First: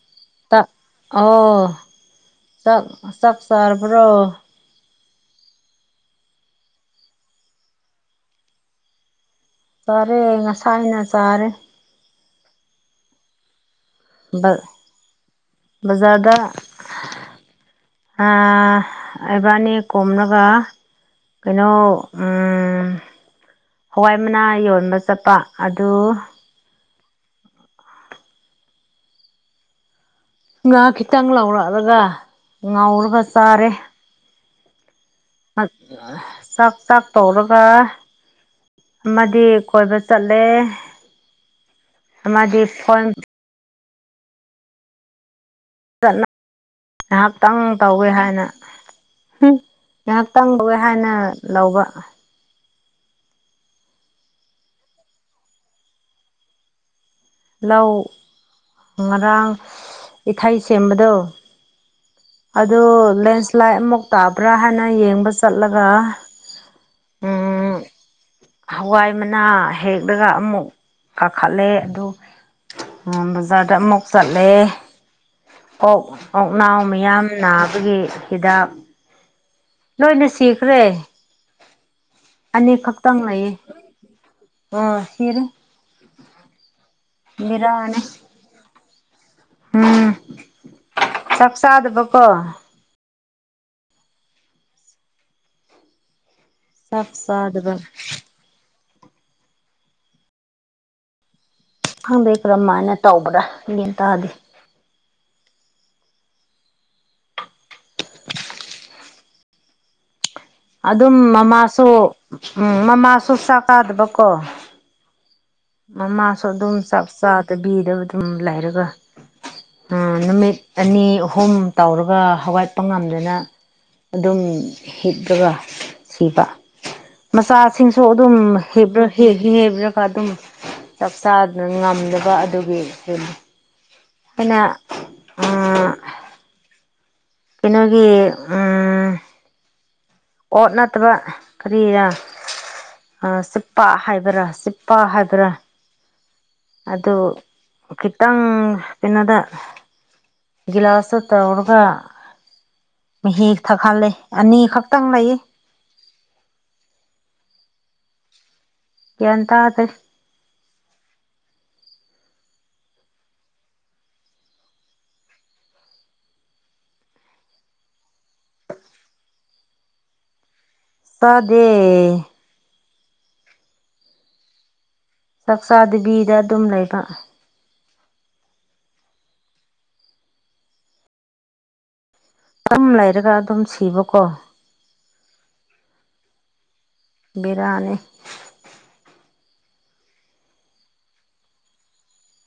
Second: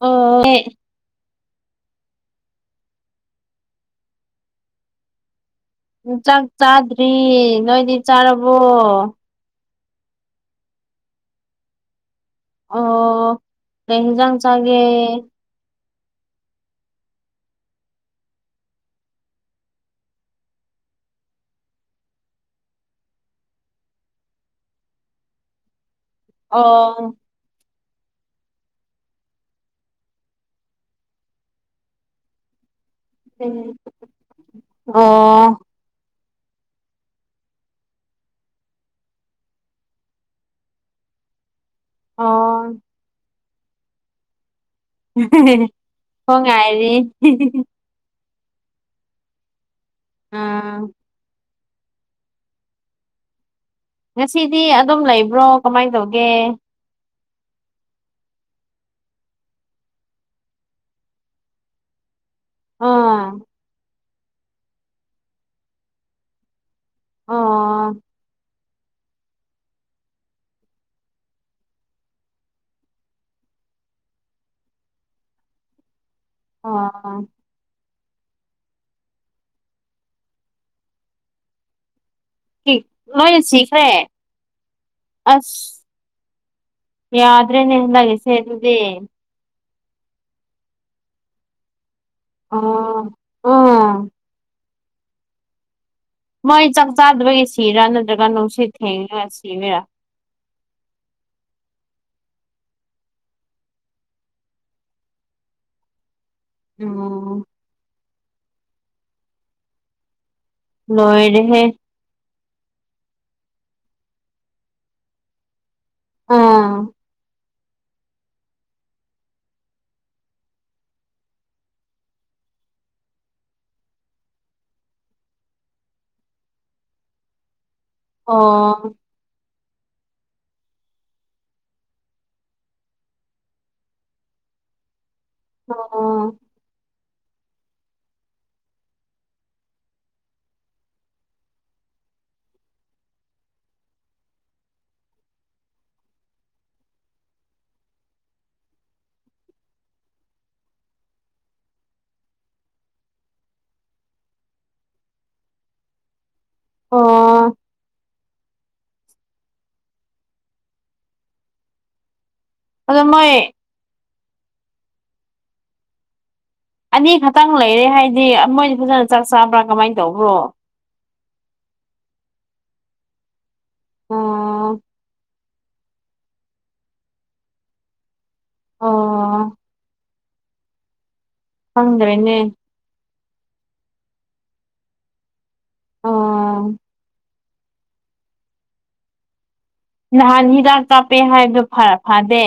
ꯑꯣ ꯇꯥ ꯑꯎ ꯆꯥꯛ ꯆꯥꯛ ꯆꯥꯔꯕ꯭ꯔꫭ ꯆꯥꯛ ꯆꯥꯗ꯭ꯔꯤ ꯅꯣꯏꯗꯤ ꯆꯥꯔꯕꯣ ꯆꯥꯔꯦ ꯉꯁꯥꯏꯅ ꯆꯥꯔꯦ ꯑꯣ ꯀꯩ ꯏꯟꯖꯥꯡ ꯕ ꯆꯥꯒꯦ ꯕꯖꯥꯔꯗ ꯑꯥ ꯑꯩꯕꯅꯤ ꯀꯨꯝꯔꯒ ꯀꯩꯅꯣ ꯎꯝ ꯍꯋꯥꯏ ꯃꯅꯥ ꯌꯣꯟꯕ ꯆꯠꯄ ꯑꯗꯨ ꯑꯣ ꯉꯥ ꯈꯤꯇꯪ ꯂꯥꯎꯔꯛꯑꯒ ꯉꯥꯎꯔꯒ ꯆꯥꯔꯦ ꯑꯣ ꯆꯥꯛ ꯆꯥꯛ ꯇꯧꯔꯒ ꯑꯃꯗꯤ ꯀꯣꯏꯕ ꯆꯠꯂꯦ ꯑꯃꯗꯤ ꯑꯣ ꯐꯣꯟ ꯍꯦꯍꯦꯍꯦ ꯅꯍꯥꯛꯇꯪ ꯇꯧꯋꯦ ꯍꯥꯏꯅ ꯍꯨꯝ ꯉꯥꯏꯍꯥꯛꯇꯪꯕ ꯑꯥ ꯍꯥꯏꯅ ꯂꯧꯕ ꯉꯁꯤꯗꯤ ꯑꯗꯨꯝ ꯂꯩꯕ꯭ꯔꯣ ꯀꯃꯥꯏꯟ ꯇꯧꯒꯦ ꯂꯧ ꯉꯔꯥꯡ ꯏꯊꯩ ꯁꯦꯝꯕꯗꯣ ꯑꯗꯣ ꯑꯥ ꯂꯦꯟꯁ꯭ꯂꯥꯏꯠ ꯑꯃꯨꯛ ꯇꯥꯄ꯭ꯔꯥ ꯍꯥꯏꯅ ꯌꯦꯡꯕ ꯆꯠꯂꯒ ꯎꯝ ꯑꯣ ꯍꯋꯥꯏ ꯃꯅꯥ ꯍꯦꯛꯂꯒ ꯑꯃꯨꯛ ꯀꯥꯈꯠꯂꯦ ꯑꯗꯨ ꯎꯝꯕꯖ ꯗꯛꯇꯔꯗ ꯑꯃꯨꯛ ꯆꯠꯂꯦ ꯀꯣꯛ ꯀꯣꯛꯅꯥꯎ ꯃꯌꯥꯝ ꯑꯣ ꯅꯥꯕꯒꯤ ꯍꯤꯗꯥꯛ ꯂꯣꯏꯅ ꯁꯤꯈꯔꯦ ꯑꯅꯤ ꯈꯛꯇꯪ ꯂꯣꯏꯅ ꯂꯩꯌꯦ ꯁꯤꯈ꯭ꯔꯦ ꯑ ꯁꯤꯔꯦ ꯌꯥꯗ꯭ꯔꯦ ꯕꯦꯔꯥꯅꯦ ꯅꯪꯒꯤꯁꯦ ꯑꯗꯨꯗꯤ ꯎꯝ ꯆꯥꯛ ꯆꯥꯗꯕꯀꯣ ꯑꯣ ꯎꯝ ꯃꯣꯏ ꯆꯥꯛ ꯆꯥꯗꯕꯒꯤ ꯁꯤꯔꯥ ꯅꯠꯇ꯭ꯔꯒ ꯅꯨꯡꯁꯤꯠ ꯊꯦꯡꯉꯒ ꯁꯤꯔꯤꯔꯥ ꯈꯪꯗꯩ ꯀꯔꯝꯥꯏꯅ ꯇꯧꯕ꯭ꯔꯥ ꯒ꯭ꯌꯟ ꯇꯥꯗꯦ ꯑꯣ ꯑꯗꯨꯝ ꯂꯣꯏꯔꯦꯍꯦ ꯃꯃꯥꯁꯨ ꯎꯝ ꯃꯥꯃꯥꯁꯨ ꯆꯥꯛ ꯆꯥꯗꯕꯀꯣ ꯃꯃꯥꯁꯨ ꯑꯗꯨꯝ ꯑꯥ ꯆꯥꯛ ꯆꯥꯗꯕꯤꯗ ꯑꯗꯨꯝ ꯂꯩꯔꯒ ꯎꯝ ꯅꯨꯃꯤꯠ ꯑꯅꯤ ꯑꯍꯨꯝ ꯇꯧꯔꯒ ꯍꯧꯒꯠꯄ ꯉꯝꯗꯅ ꯑꯗꯨꯝ ꯍꯤꯞ ꯑꯗꯨꯒ ꯁꯤꯄ ꯃꯆꯥꯁꯤꯡꯁꯨ ꯑꯗꯨꯝ ꯑꯣ ꯍꯤꯔꯒ ꯍꯤꯞꯔꯒ ꯑꯗꯨꯝ ꯆꯥꯛ ꯆꯥꯗ꯭ꯔ ꯉꯝꯗꯕ ꯑꯗꯨꯒꯤ ꯍꯤꯞ ꯀꯅꯥ ꯑꯣ ꯀꯩꯅꯣꯒꯤ ꯎꯝ ꯑꯣꯠ ꯅꯠꯇ꯭ꯔ ꯀꯔꯤꯔꯥ ꯑ ꯆꯦꯄꯥ ꯍꯥꯏ ꯆꯤꯄꯥ ꯍꯥꯏꯕ꯭ꯔ ꯑꯗꯨ ꯈꯤꯇꯪ ꯀꯩꯅꯣꯗ ꯒꯤꯂꯥꯁꯇ ꯇꯧꯔꯒ ꯃꯍꯤ ꯊꯛꯍꯥꯂꯦ ꯑꯅꯤꯈꯛ ꯈꯤꯇꯪ ꯂꯩꯌꯦ ꯑꯣ ꯒꯌ꯭ꯥꯟ ꯇꯥꯗꯦ ꯑꯗꯨꯗ ꯃꯣꯏ ꯑꯅꯤ ꯈꯛꯇꯪ ꯂꯩꯔꯦ ꯍꯥꯏꯗꯤ ꯃꯣꯏꯗꯤ ꯐꯖꯅ ꯆꯥꯛ ꯆꯥꯕ꯭ꯔꯥ ꯀꯃꯥꯏꯅ ꯇꯧꯕ꯭ꯔꯣ ꯇꯖꯦ ꯑꯣ ꯆꯥꯛꯆꯥ ꯗꯦꯕꯤꯗ ꯑꯗꯨꯝ ꯂꯩꯕ ꯑꯣ ꯐꯪꯗ꯭ꯔꯦꯅꯦ ꯑꯗꯨꯝ ꯂꯩꯔꯒ ꯑꯗꯨꯝ ꯁꯤꯕꯀꯣ ꯑꯣ ꯕꯤꯔꯅꯤ ꯅꯍꯥꯟ ꯍꯤꯗꯥꯛ ꯀꯥꯞꯄꯦ ꯍꯥꯏꯕꯗꯣ ꯐꯔ ꯐꯗꯦ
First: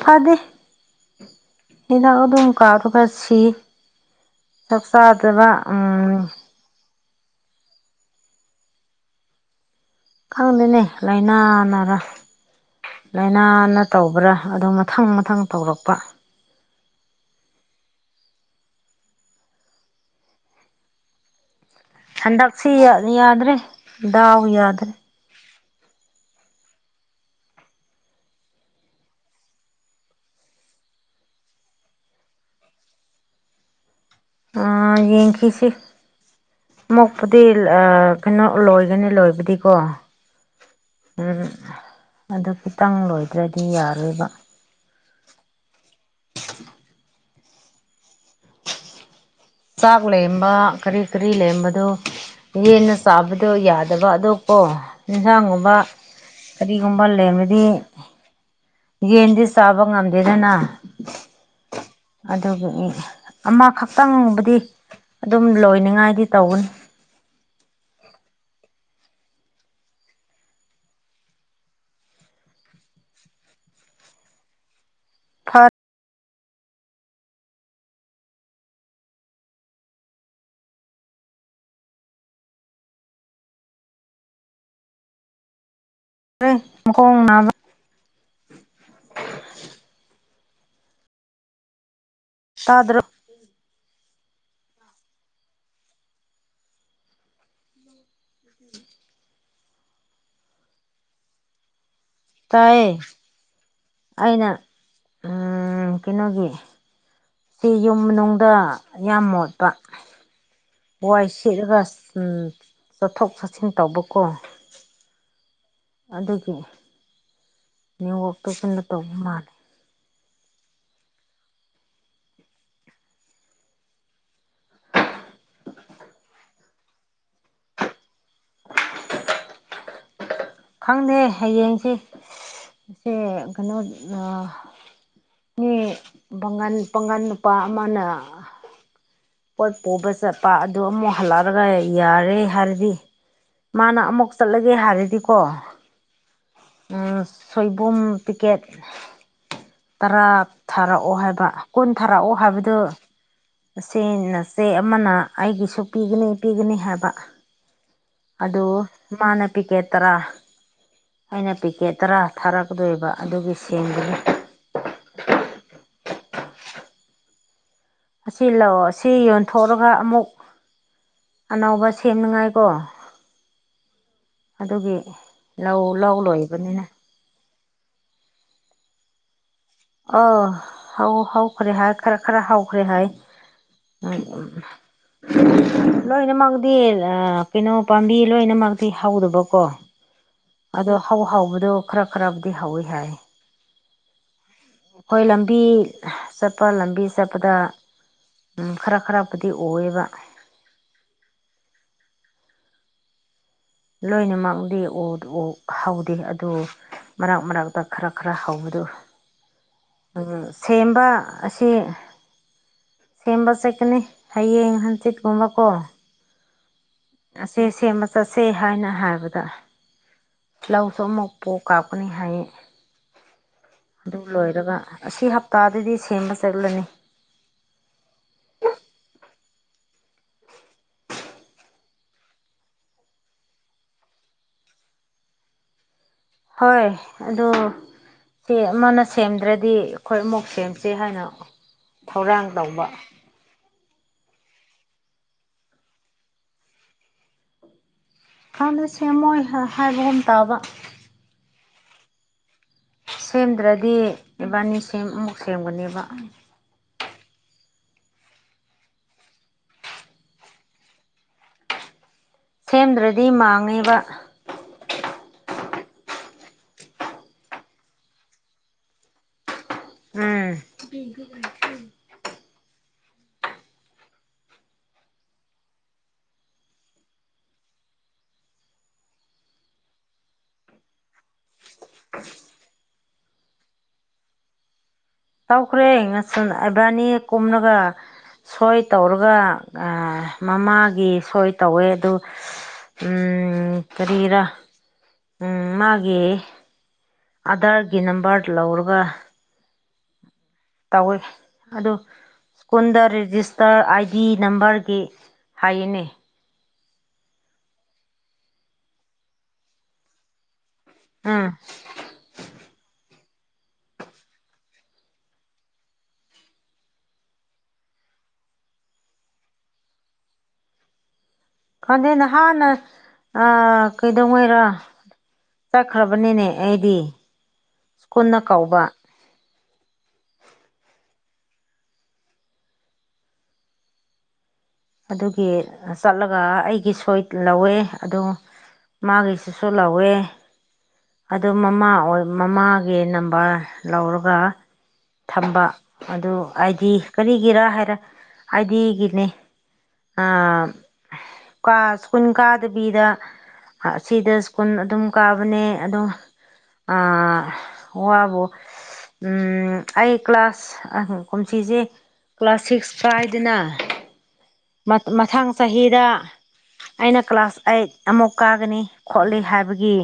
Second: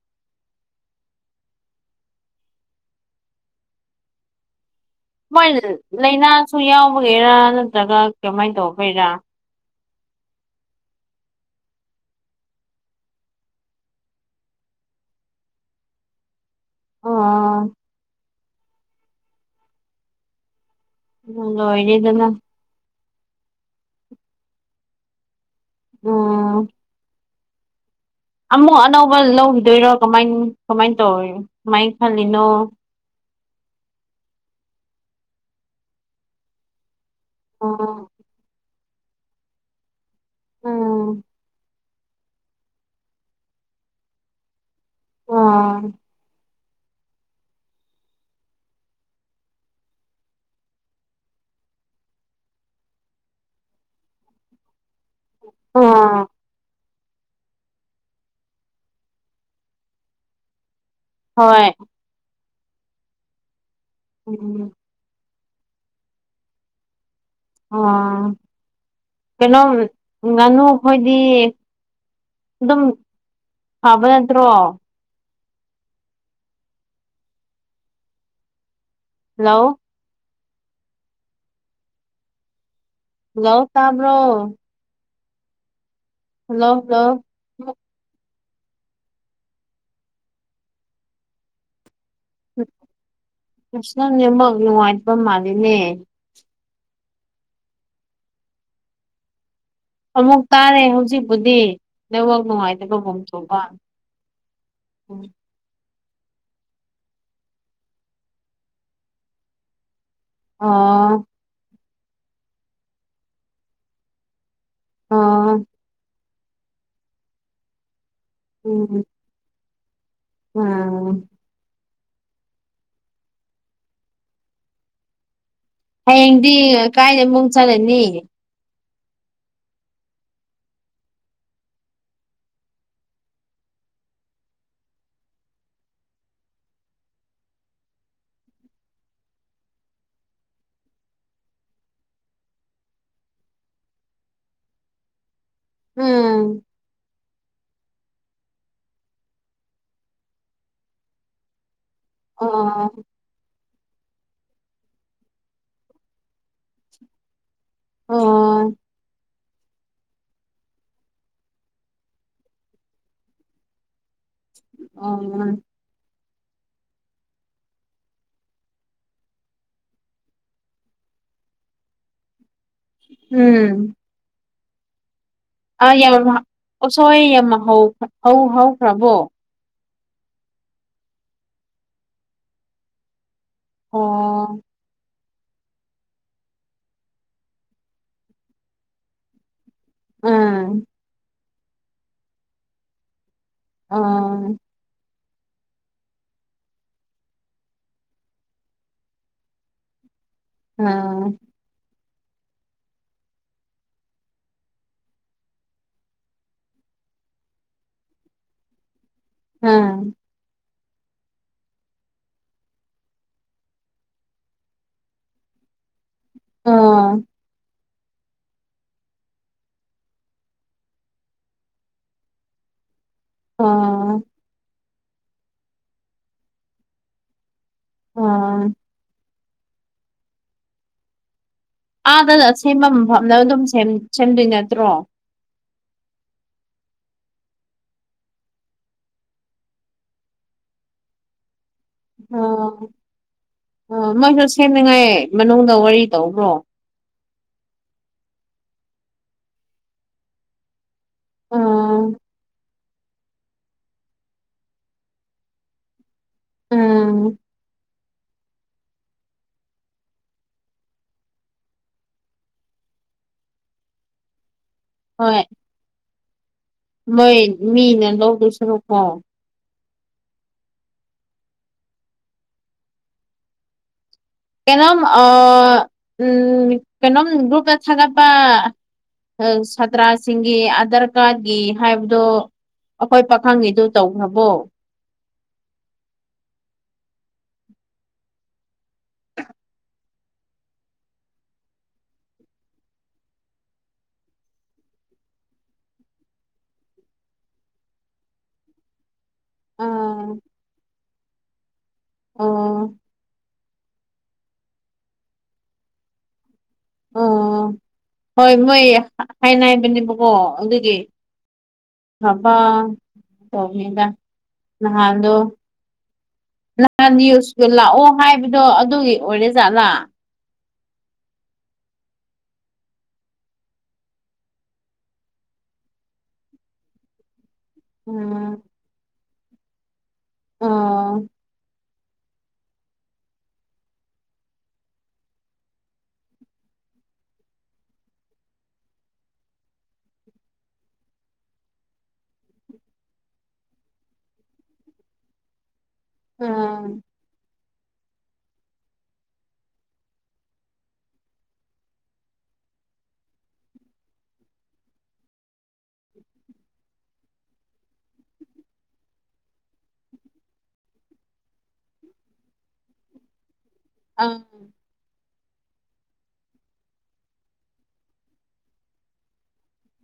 ꯐꯗꯦ ꯍꯤꯗꯥꯛ ꯑꯗꯨꯝ ꯀꯥꯔꯒ ꯁꯤ ꯆꯞꯁꯥꯗꯕ ꯎꯝ ꯁꯨ ꯌꯥꯎꯕꯒꯩꯔꯥ ꯅꯠꯇ꯭ꯔꯒ ꯀꯃꯥꯏꯅ ꯇꯧꯕꯒꯒꯤꯔꯥ ꯈꯪꯗꯦꯅꯦ ꯂꯥꯏꯅꯥ ꯅꯥꯔ ꯂꯥꯏꯅꯥꯅ ꯇꯧꯕ꯭ꯔꯥ ꯑꯗꯨ ꯃꯊꯪ ꯃꯊꯪ ꯇꯧꯔꯛꯄ ꯑꯣ ꯎꯣ ꯏꯗꯅ ꯁꯤ ꯌꯥꯗ꯭ꯔꯦ ꯗꯥꯎ ꯌꯥꯗ꯭ꯔꯦ ꯎꯝ ꯑꯃꯨꯛ ꯑꯅꯧꯕ ꯂꯧꯈꯤꯗꯣꯏꯔꯣ ꯀꯃꯥꯏ ꯀꯃꯥꯏꯅ ꯇꯧꯣ ꯀꯃꯥꯏꯅ ꯈꯜꯂꯤꯅꯣ ꯌꯦꯡꯈꯤꯁꯤ ꯃꯣꯛꯄꯨꯗꯤ ꯑꯣ ꯀꯩꯅꯣ ꯑꯣ ꯂꯣꯏꯒꯅꯤ ꯂꯣꯏꯕꯗꯤꯀꯣ ꯎꯝ ꯑꯗꯨ ꯈꯤꯇꯪ ꯂꯣꯏꯗ꯭ꯔꯗꯤ ꯌꯥꯔꯣꯏꯕ ꯑꯥ ꯆꯥꯛ ꯂꯩꯔꯝꯕ ꯀꯔꯤ ꯀꯔꯤ ꯂꯩꯔꯝꯕꯗꯨ ꯌꯦꯟꯅ ꯆꯥꯕꯗꯣ ꯌꯥꯗꯕ ꯑꯗꯣ ꯀꯣ ꯑꯦꯟꯁꯥꯡꯒꯨꯝꯕ ꯑ ꯀꯔꯤꯒꯨꯝꯕ ꯃꯜꯂꯦ ꯑꯃꯗꯤꯗꯤ ꯌꯦꯟꯗꯤ ꯆꯥꯕ ꯉꯝꯗꯦꯗꯅ ꯍꯣꯏ ꯑꯗꯨ ꯑꯃꯈꯛꯇꯪꯕꯨꯗꯤ ꯎꯝ ꯑꯗꯨꯝ ꯂꯣꯏꯅꯤꯡꯉꯥꯏꯗꯤ ꯇꯧꯒꯅꯤ ꯑꯣ ꯀꯩꯅꯣꯝ ꯉꯥꯅꯨꯈꯣꯏꯗꯤ ꯑꯗꯨꯝ ꯐꯕ ꯅꯠꯇ꯭ꯔꯣ ꯐꯔ ꯍꯜꯂꯣ ꯍꯜꯂꯣ ꯇꯥꯕ꯭ꯔꯣ ꯃꯈ ꯍꯜꯂꯣ ꯍꯜꯂꯣ ꯃꯈꯣꯡ ꯅꯥꯕ ꯇꯥꯗꯔ ꯀꯁꯅꯅꯤꯃꯒꯅꯤ ꯋꯥꯠꯄꯝ ꯃꯥꯅꯦ ꯑꯃꯨꯛ ꯇꯥꯔꯦ ꯍꯧꯖꯤꯛꯄꯨꯗꯤ ꯅꯃꯛ ꯅꯨꯡꯉꯥꯏꯇꯕ ꯇꯥꯏꯌꯦ ꯍꯣꯡꯊꯣꯛꯕ ꯑꯩꯅ ꯎꯝ ꯀꯩꯅꯣꯒꯤ ꯁꯤ ꯌꯨꯝ ꯃꯅꯨꯡꯗ ꯌꯥꯝ ꯃꯣꯠꯄ ꯋꯥꯏ ꯑꯣ ꯁꯦꯠꯂꯒ ꯆꯠꯊꯣꯛ ꯆꯠꯁꯤꯟ ꯇꯧꯕ ꯀꯣ ꯑꯣ ꯑꯗꯨꯒꯤ ꯅꯦꯝꯋꯥꯛꯇꯣ ꯀꯟꯅ ꯎꯝ ꯇꯧꯕ ꯃꯥꯜꯂꯦ ꯎꯝ ꯍꯌꯦꯡꯗꯤ ꯀꯥꯏꯗ ꯑꯃꯨꯛ ꯆꯠꯂꯅꯤ [unintelligible] ꯈꯪꯗꯦ ꯍꯌꯦꯡꯁꯦ ꯁꯦ ꯀꯩꯅꯣ ꯑꯥ ꯃꯤ ꯕꯥꯡꯒꯟ ꯄꯥꯒꯟ ꯅꯨꯄꯥ ꯑꯃꯅ ꯄꯣꯠ ꯄꯨꯕ ꯆꯠꯄ ꯑꯗꯨ ꯑꯃꯨꯛ ꯍꯜꯂꯛꯑꯒꯥ ꯌꯥꯔꯦ ꯍꯥꯏꯔꯗꯤ ꯃꯥꯅ ꯑꯃꯨꯛ ꯆꯠꯂꯒꯦ ꯍꯥꯏꯔꯗꯤꯀꯣ ꯍꯝ ꯎꯝ ꯁꯣꯏꯕꯨꯝ ꯄꯤꯀꯦꯠ ꯇꯔꯥ ꯊꯥꯔꯛꯑꯣ ꯍꯥꯏꯕ ꯀꯨꯟ ꯊꯥꯔꯛꯑꯣ ꯍꯥꯏꯕꯗꯨ ꯑꯣ ꯑꯁꯤ ꯅꯥꯆꯦ ꯑꯃꯅ ꯑꯩꯒꯤꯁꯨ ꯄꯤꯒꯥꯅꯤ ꯄꯤꯒꯥꯅꯤ ꯍꯥꯏꯕ ꯑꯗꯣ ꯑꯣ ꯃꯥꯅ ꯄꯤꯀꯦꯠ ꯇꯔꯥ ꯑꯩꯅ ꯄꯤꯀꯦꯠ ꯇꯔꯥ ꯊꯥꯔꯛꯀꯥꯗꯣꯏꯕ ꯑꯗꯨꯒꯤ ꯁꯦꯡꯕꯅꯤ ꯑꯥ ꯃꯥꯅꯦ ꯑꯁꯤ ꯂꯥꯎꯑꯣ ꯑꯁꯤ ꯌꯣꯟꯊꯣꯛꯂꯒꯥ ꯑꯃꯨꯛ ꯑꯅꯧꯕ ꯁꯦꯝꯅꯤꯉꯥꯏ ꯀꯣ ꯎꯝ ꯑꯗꯨꯒꯤ ꯑꯥ ꯂꯧ ꯂꯧ ꯌꯥꯝ ꯂꯣꯏꯕꯅꯤꯅ ꯎꯁꯣꯏ ꯌꯥꯝꯅ ꯍꯧ ꯍꯧꯈ꯭ꯔꯕꯣ ꯑꯥ ꯍꯥꯎ ꯍꯧꯎꯈ꯭ꯔꯦ ꯍꯥꯏ ꯈꯔ ꯈꯔ ꯍꯥꯎꯈ꯭ꯔꯦ ꯍꯥꯏ ꯎꯝ ꯎꯝ ꯑꯣ ꯂꯣꯏꯅꯃꯛꯇꯤ ꯀꯩꯅꯣ ꯄꯥꯝꯕꯤ ꯂꯣꯏꯅꯃꯛꯇꯤ ꯍꯧꯔꯕꯀꯣ ꯎꯝ ꯑꯗꯣ ꯍꯧ ꯍꯥꯎꯕꯗꯣ ꯈꯔ ꯈꯔꯕꯨꯗꯤ ꯍꯧꯋꯤ ꯍꯥꯏ ꯑꯥ ꯍꯣꯏ ꯂꯝꯕꯤ ꯆꯠꯄ ꯂꯝꯕꯤ ꯆꯠꯄꯗꯥ ꯈꯔ ꯈꯔ ꯕꯨꯗꯤ ꯑꯣꯏꯌꯦꯕ ꯎꯝ ꯂꯣꯏꯅꯃꯛꯗꯤ ꯑꯣ ꯍꯧꯗꯦ ꯑꯗꯨ ꯃꯔꯛ ꯃꯔꯛꯇꯥ ꯈꯔ ꯈꯔ ꯍꯧꯕꯗꯣ ꯎꯝ ꯁꯦꯝꯕ ꯑꯁꯤ ꯁꯦꯝꯕ ꯆꯠꯀꯥꯅꯤ ꯍꯌꯦꯡ ꯍꯟꯆꯤꯠꯀꯨꯝꯕꯀꯣ ꯑꯣ ꯑꯁꯦ ꯁꯦꯝꯕ ꯆꯠꯁꯦ ꯍꯥꯏꯅ ꯍꯥꯏꯕꯗꯥ ꯂꯧꯁꯨ ꯑꯃꯨꯛ ꯄꯣꯛ ꯀꯥꯞꯀꯥꯅꯤ ꯍꯥꯏꯌꯦ ꯑꯗꯨ ꯎꯝ ꯂꯣꯏꯔꯒꯥ ꯑꯁꯤ ꯍꯞꯇꯥꯗꯥꯗꯤ ꯁꯦꯝꯕ ꯆꯠꯂꯅꯤ ꯎꯝ ꯑꯥꯗ ꯁꯦꯝꯕ ꯃꯐꯝꯗꯥ ꯑꯗꯨꯝ ꯁꯦꯝ ꯁꯦꯝꯗꯣꯏ ꯅꯠꯇ꯭ꯔꯣ ꯍꯣꯏ ꯑꯗꯨ ꯇꯦ ꯑꯃꯅ ꯁꯦꯝꯗ꯭ꯔꯗꯤ ꯑꯩꯈꯣꯏ ꯑꯃꯨꯛ ꯁꯦꯝꯁꯦ ꯍꯥꯏꯅ ꯊꯧꯔꯥꯡ ꯑꯣ ꯇꯧꯕ ꯑꯣ ꯃꯣꯏꯁꯨ ꯁꯦꯝꯅꯤꯡꯉꯥꯏ ꯃꯅꯨꯡꯗꯥ ꯋꯥꯔꯤ ꯇꯧꯕ꯭ꯔꯣ ꯍꯥꯟꯅ ꯁꯦꯝꯃꯣꯏ ꯍꯥꯏꯕꯒꯨꯝ ꯇꯥꯕ ꯎꯝ ꯁꯦꯝꯗ꯭ꯔꯗꯤ ꯏꯕꯥꯅꯤ ꯁꯦꯝ ꯑꯃꯨꯛ ꯁꯦꯝꯒꯥꯅꯦꯕ ꯎꯝ ꯁꯦꯝꯗ꯭ꯔꯗꯤ ꯃꯥꯡꯉꯦꯕ ꯍꯣꯏ ꯅꯣꯏ ꯃꯤꯅ ꯂꯧꯗꯣꯏ ꯁꯥꯔꯨꯛꯀꯣ [unintelligible] ꯀꯩꯅꯣꯝ ꯑꯥ ꯎꯝ ꯀꯩꯅꯣꯝ ꯒ꯭ꯔꯨꯞꯇꯥ ꯊꯥꯒꯠꯄ ꯁꯥꯇ꯭ꯔꯥꯁꯤꯡꯒꯤ ꯑꯙꯔ ꯀꯥꯔꯠꯒꯤ ꯍꯥꯏꯕꯗꯣ ꯑꯈꯣꯏ ꯄꯥꯈꯪꯒꯤꯗꯨ ꯇꯧꯈ꯭ꯔꯕꯣ ꯇꯧꯈ꯭ꯔꯦ ꯉꯥꯁꯟ ꯏꯕꯥꯅꯤ ꯀꯨꯝꯂꯒꯥ ꯁꯣꯏ ꯇꯧꯔꯒꯥ ꯑꯥ ꯃꯃꯥꯒꯤ ꯁꯣꯏ ꯇꯧꯋꯦ ꯑꯗꯨ ꯎꯝ ꯀꯔꯤꯔꯥ ꯎꯝ ꯃꯥꯒꯤ ꯑꯥꯗꯥꯔꯒꯤ ꯅꯝꯕꯔ ꯂꯧꯔꯕꯥ ꯎꯝ ꯇꯧꯋꯤ ꯑꯗꯨ ꯑꯣ ꯁ꯭ꯀꯨꯟꯗꯥ ꯔꯤꯖꯤꯁ ꯇꯔ ꯑꯥꯏ ꯗꯤ ꯅꯝꯕꯔꯒꯤ ꯍꯥꯏꯌꯦꯅꯦ ꯑꯝ ꯍꯣꯏ ꯃꯣꯏ ꯍꯥꯏꯅꯥꯏꯕꯅꯦꯕꯀꯣ ꯑꯗꯨꯒꯤ ꯎꯝ [unintelligible] ꯅꯍꯥꯟꯗꯣ [inaudible] ꯂꯥꯛꯑꯣ ꯍꯥꯏꯕꯗꯣ ꯑꯗꯨꯒꯤ ꯑꯣꯏꯔꯦꯖꯥꯠꯂꯥ ꯈꯥꯟꯗꯦ ꯅꯍꯥꯟꯅ ꯑ ꯀꯩꯗꯧ ꯉꯩꯔꯥ ꯆꯠꯈ꯭ꯔꯕꯅꯦꯅꯦ ꯑꯩꯗꯤ ꯁ꯭ꯀꯨꯜꯅ ꯎꯝ ꯀꯧꯕ ꯑꯣ ꯑꯗꯨꯒꯤ ꯑ ꯆꯠꯂꯒ ꯑꯩꯒꯤ ꯁꯣꯏ꯭ꯠ ꯂꯧꯋꯦ ꯑꯗꯨ ꯃꯥꯒꯤꯁꯤꯁꯨ ꯂꯧꯋꯦ ꯑꯗꯨ ꯃꯃꯥ ꯑꯣꯏ ꯃꯃꯥꯒꯤ ꯅꯝꯕꯔ ꯂꯧꯔꯒ ꯊꯝꯕ ꯑꯗꯨ ꯑꯥꯏꯗꯤ ꯎꯝ ꯀꯔꯤꯒꯤꯔ ꯍꯥꯏꯔ ꯑꯥꯏꯗꯤꯒꯤꯅꯦ ꯑ ꯀ ꯁ꯭ꯀꯨꯟ ꯀꯥꯗꯕꯤꯗ ꯍꯥ ꯁꯤꯗ ꯁ꯭ꯀꯨꯜ ꯑꯗꯨꯝ ꯀꯥꯕꯅꯦ ꯑꯗ‌ꯣ ꯑ ꯋꯥꯕꯨ ꯎꯝ ꯑꯩ ꯀ꯭ꯂꯥꯁ ꯀꯨꯝꯁꯤꯁ‌ꯦ ꯀ꯭ꯂꯥꯁ ꯁꯤꯛ꯭ꯁ ꯀꯥꯏꯗꯅ ꯑꯪ ꯃꯠ ꯃꯊꯪ ꯆꯍꯤꯗ ꯑꯩꯅ ꯀ꯭ꯂꯥꯁ ꯑꯩꯠ ꯑꯃꯨꯛ ꯀꯥꯒꯅꯤ ꯈꯣꯠꯂꯤ ꯍꯥꯏꯕꯒꯤ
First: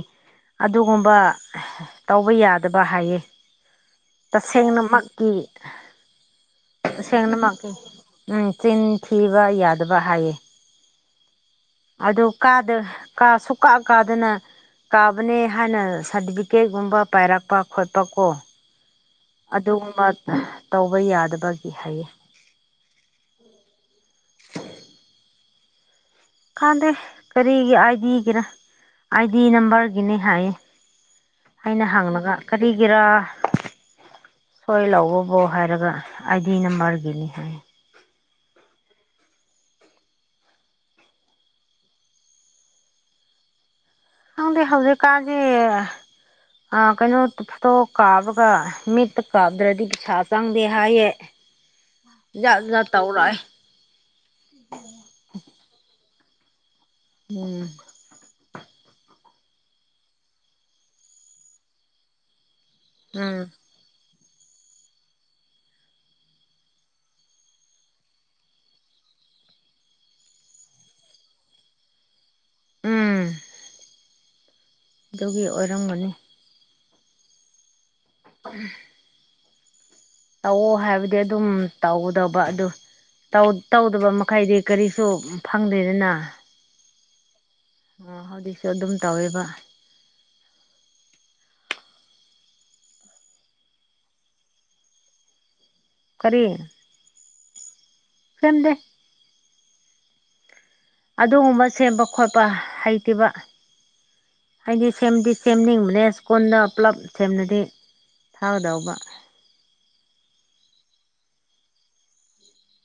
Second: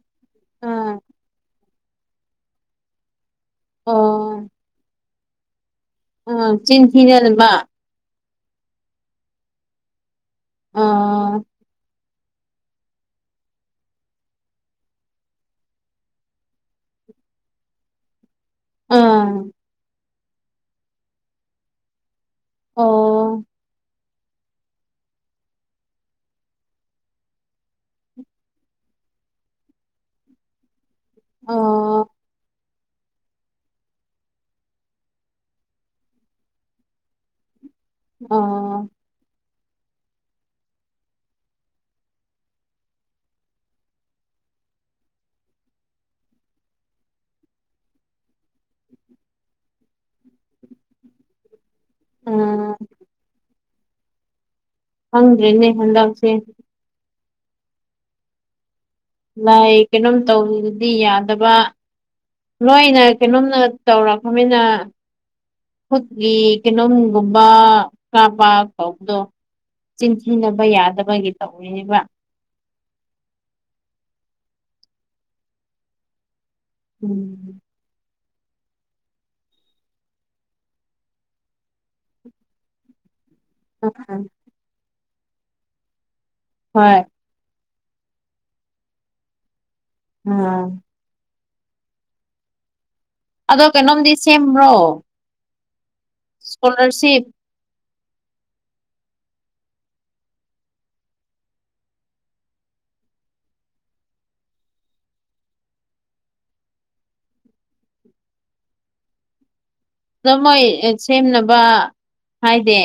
ꯎꯝ ꯑꯗꯨꯒꯨꯝꯕ ꯇꯧꯕ ꯌꯥꯗꯕ ꯍꯥꯏꯌꯦ ꯑꯣ ꯇꯁꯦꯡꯅꯃꯛꯀꯤ ꯎꯝ ꯆꯤꯟ ꯊꯤꯅꯗꯕ ꯇꯁꯦꯡꯅꯃꯛꯀꯤ ꯎꯝ ꯆꯤꯟ ꯊꯤꯕ ꯌꯥꯗꯕ ꯍꯥꯏꯌꯦ ꯑꯥ ꯑꯗꯨ ꯀꯥꯗ ꯀꯥ ꯁꯨꯡꯀꯥ ꯀꯥꯗꯅ ꯀꯥꯕꯅꯦ ꯍꯥꯏꯅ ꯁꯥꯔꯇꯤꯐꯤꯀꯦꯠꯒꯨꯝꯕ ꯄꯥꯏꯔꯛꯄ ꯈꯣꯠꯄ ꯀꯣ ꯑꯪ ꯑꯗꯨꯒꯨꯝꯕ ꯇꯧꯕ ꯌꯥꯗꯕꯒꯤ ꯍꯥꯏꯌꯦ ꯑꯣ [unintelligible] ꯈꯪꯗꯦ ꯀꯔꯤꯒꯤ ꯑꯥꯏꯗꯤꯒꯤꯔ ꯑꯥꯏꯗꯤ ꯅꯝꯕꯔꯒꯤꯅꯦ ꯍꯥꯏꯌꯦ ꯑꯩꯅ ꯑꯣ ꯍꯪꯂꯒ ꯀꯔꯤꯒꯤꯔꯥ ꯁꯣꯏ ꯂꯧꯕꯕꯨ ꯍꯥꯏꯔꯒ ꯑꯥꯏꯗꯤ ꯅꯝꯕꯔꯒꯤꯅꯤ ꯍꯥꯏ ꯑꯣ ꯈꯪꯗꯦ ꯍꯧꯖꯤꯛ ꯀꯥꯟꯗꯤ ꯑꯥ ꯀꯩꯅꯣ ꯐꯣꯇꯣ ꯀꯥꯞꯕꯒ ꯃꯤꯠꯇ ꯀꯥꯞꯗ꯭ꯔꯗꯤ ꯄꯩꯁꯥ ꯆꯪꯗꯦ ꯍꯥꯏꯌꯦ ꯖꯥꯠ ꯎꯝ ꯖꯥꯠ ꯇꯧꯔꯛꯑꯦ ꯍꯪꯗ꯭ꯔꯦꯅꯦ ꯍꯟꯗꯛꯁꯦ ꯎꯝ ꯂꯥꯏ ꯀꯩꯅꯣꯝ ꯇꯧꯕꯗꯤ ꯌꯥꯗꯕ ꯂꯣꯏꯅ ꯎꯝ ꯀꯩꯅꯣꯝꯅ ꯇꯧꯔꯛꯄ ꯃꯤꯅ ꯈꯨꯠꯀꯤ ꯀꯩꯅꯣꯝꯒꯨꯝꯕ ꯀꯥꯞꯄ ꯇꯧꯕꯗꯣ ꯆꯤꯟ ꯊꯤꯅꯕ ꯌꯥꯗꯕꯒꯤ ꯇꯧꯔꯤꯅꯤꯕ ꯎꯝ ꯑꯗꯨꯒꯤ ꯑꯣꯏꯔꯝꯒꯅꯤ ꯎꯝ [unintelligible] ꯇꯧꯑꯣ ꯍꯥꯏꯕꯗꯤ ꯑꯗꯨꯝ ꯇꯧꯒꯗꯧꯕ ꯑꯗꯨ ꯇꯧ ꯇꯧꯗꯕ ꯎꯝ ꯃꯈꯩꯗꯤ ꯀꯔꯤꯁꯨ ꯐꯪꯗ꯭ꯔꯦꯗꯅ ꯍꯣꯏ ꯑꯣ ꯍꯧꯖꯤꯛꯁꯨ ꯑꯗꯨꯝ ꯇꯧꯋꯦꯕ ꯎꯝ ꯑꯗꯣ ꯀꯩꯅꯣꯝꯗꯤ ꯁꯦꯝꯕ꯭ꯔꯣ ꯀꯔꯤ ꯏꯁꯀꯣꯂꯥꯔꯁꯤꯞꯇ ꯁ‌ꯦꯝꯗꯦ ꯑꯗꯨꯒꯨꯝꯕ ꯁꯦꯝꯕꯥ ꯈꯣꯠꯄꯥ ꯍꯩꯇ‌ꯦꯕꯥ ꯍꯥꯏꯗꯤ ꯁꯦꯝꯗꯤ ꯁꯦꯝꯅꯤꯡꯕꯅꯦ ꯁ꯭ꯀꯨꯜꯗ ꯄꯨꯂꯞ ꯁꯦꯝꯗꯔꯗꯤ ꯐꯒꯗꯧꯕ ꯑꯗ‌ꯣ ꯃꯣꯏ ꯁꯦꯝꯅꯥꯕ ꯍꯥꯏꯗꯦ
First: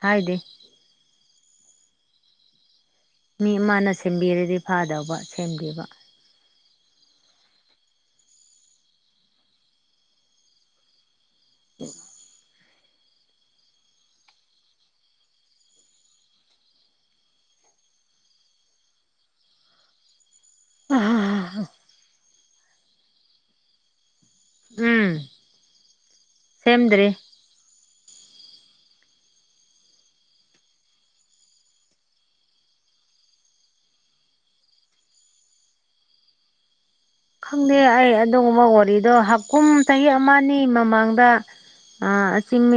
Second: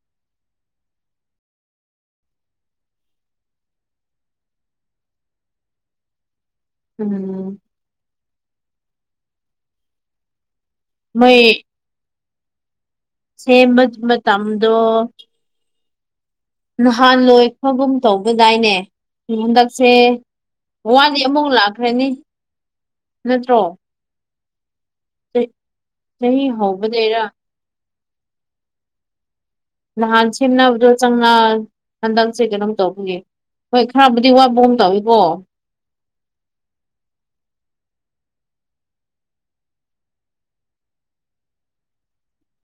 ꯍꯥꯏꯗꯦ ꯃꯤ ꯑꯃꯥꯅ ꯁꯦꯝꯕꯤꯔꯥꯗꯤ ꯐꯥꯗꯧꯕ ꯁꯦꯝꯕꯤꯕ ꯎꯝ ꯃ‌ꯣꯏ [unintelligible] ꯁꯦꯝꯕꯥꯚꯤ ꯃꯇꯃꯗꯣ ꯅꯍꯥꯟ ꯂꯣꯏꯈ꯭ꯔꯒꯨꯝ ꯇꯧꯕꯗꯥꯏꯅꯦ ꯍꯟꯗꯛꯁꯦ ꯋꯥꯠꯂꯤ ꯑꯃꯨꯛ ꯂꯥꯛꯈ꯭ꯔꯥꯅꯤ ꯅꯠꯇ꯭ꯔꯣ ꯎꯝ ꯑꯥ ꯆꯍꯤ ꯁꯦꯝꯗ꯭ꯔꯤ ꯍꯧꯕꯗꯩꯔꯥ ꯅꯍꯥꯟ ꯁꯦꯃꯅꯥꯕꯗꯣ ꯆꯪꯅ ꯍꯟꯗꯛꯁꯦ ꯀꯩꯅꯣꯝ ꯇꯧꯕꯒꯤ ꯍꯣꯢ ꯈ꯭ꯔꯥꯕꯨꯗꯤ ꯋꯥꯠꯄꯒꯨꯝ ꯇꯧꯋꯦ ꯀꯣ ꯈꯪꯗꯦ ꯑꯩ ꯑꯗꯨꯒꯨꯝꯕ ꯋꯥꯔꯤꯗꯣ ꯍꯥꯀꯨꯝ ꯆꯍꯤ ꯑꯃ ꯑꯅꯤ ꯃꯃꯥꯡꯗ ꯑ ꯑꯁꯤꯡ ꯃꯤ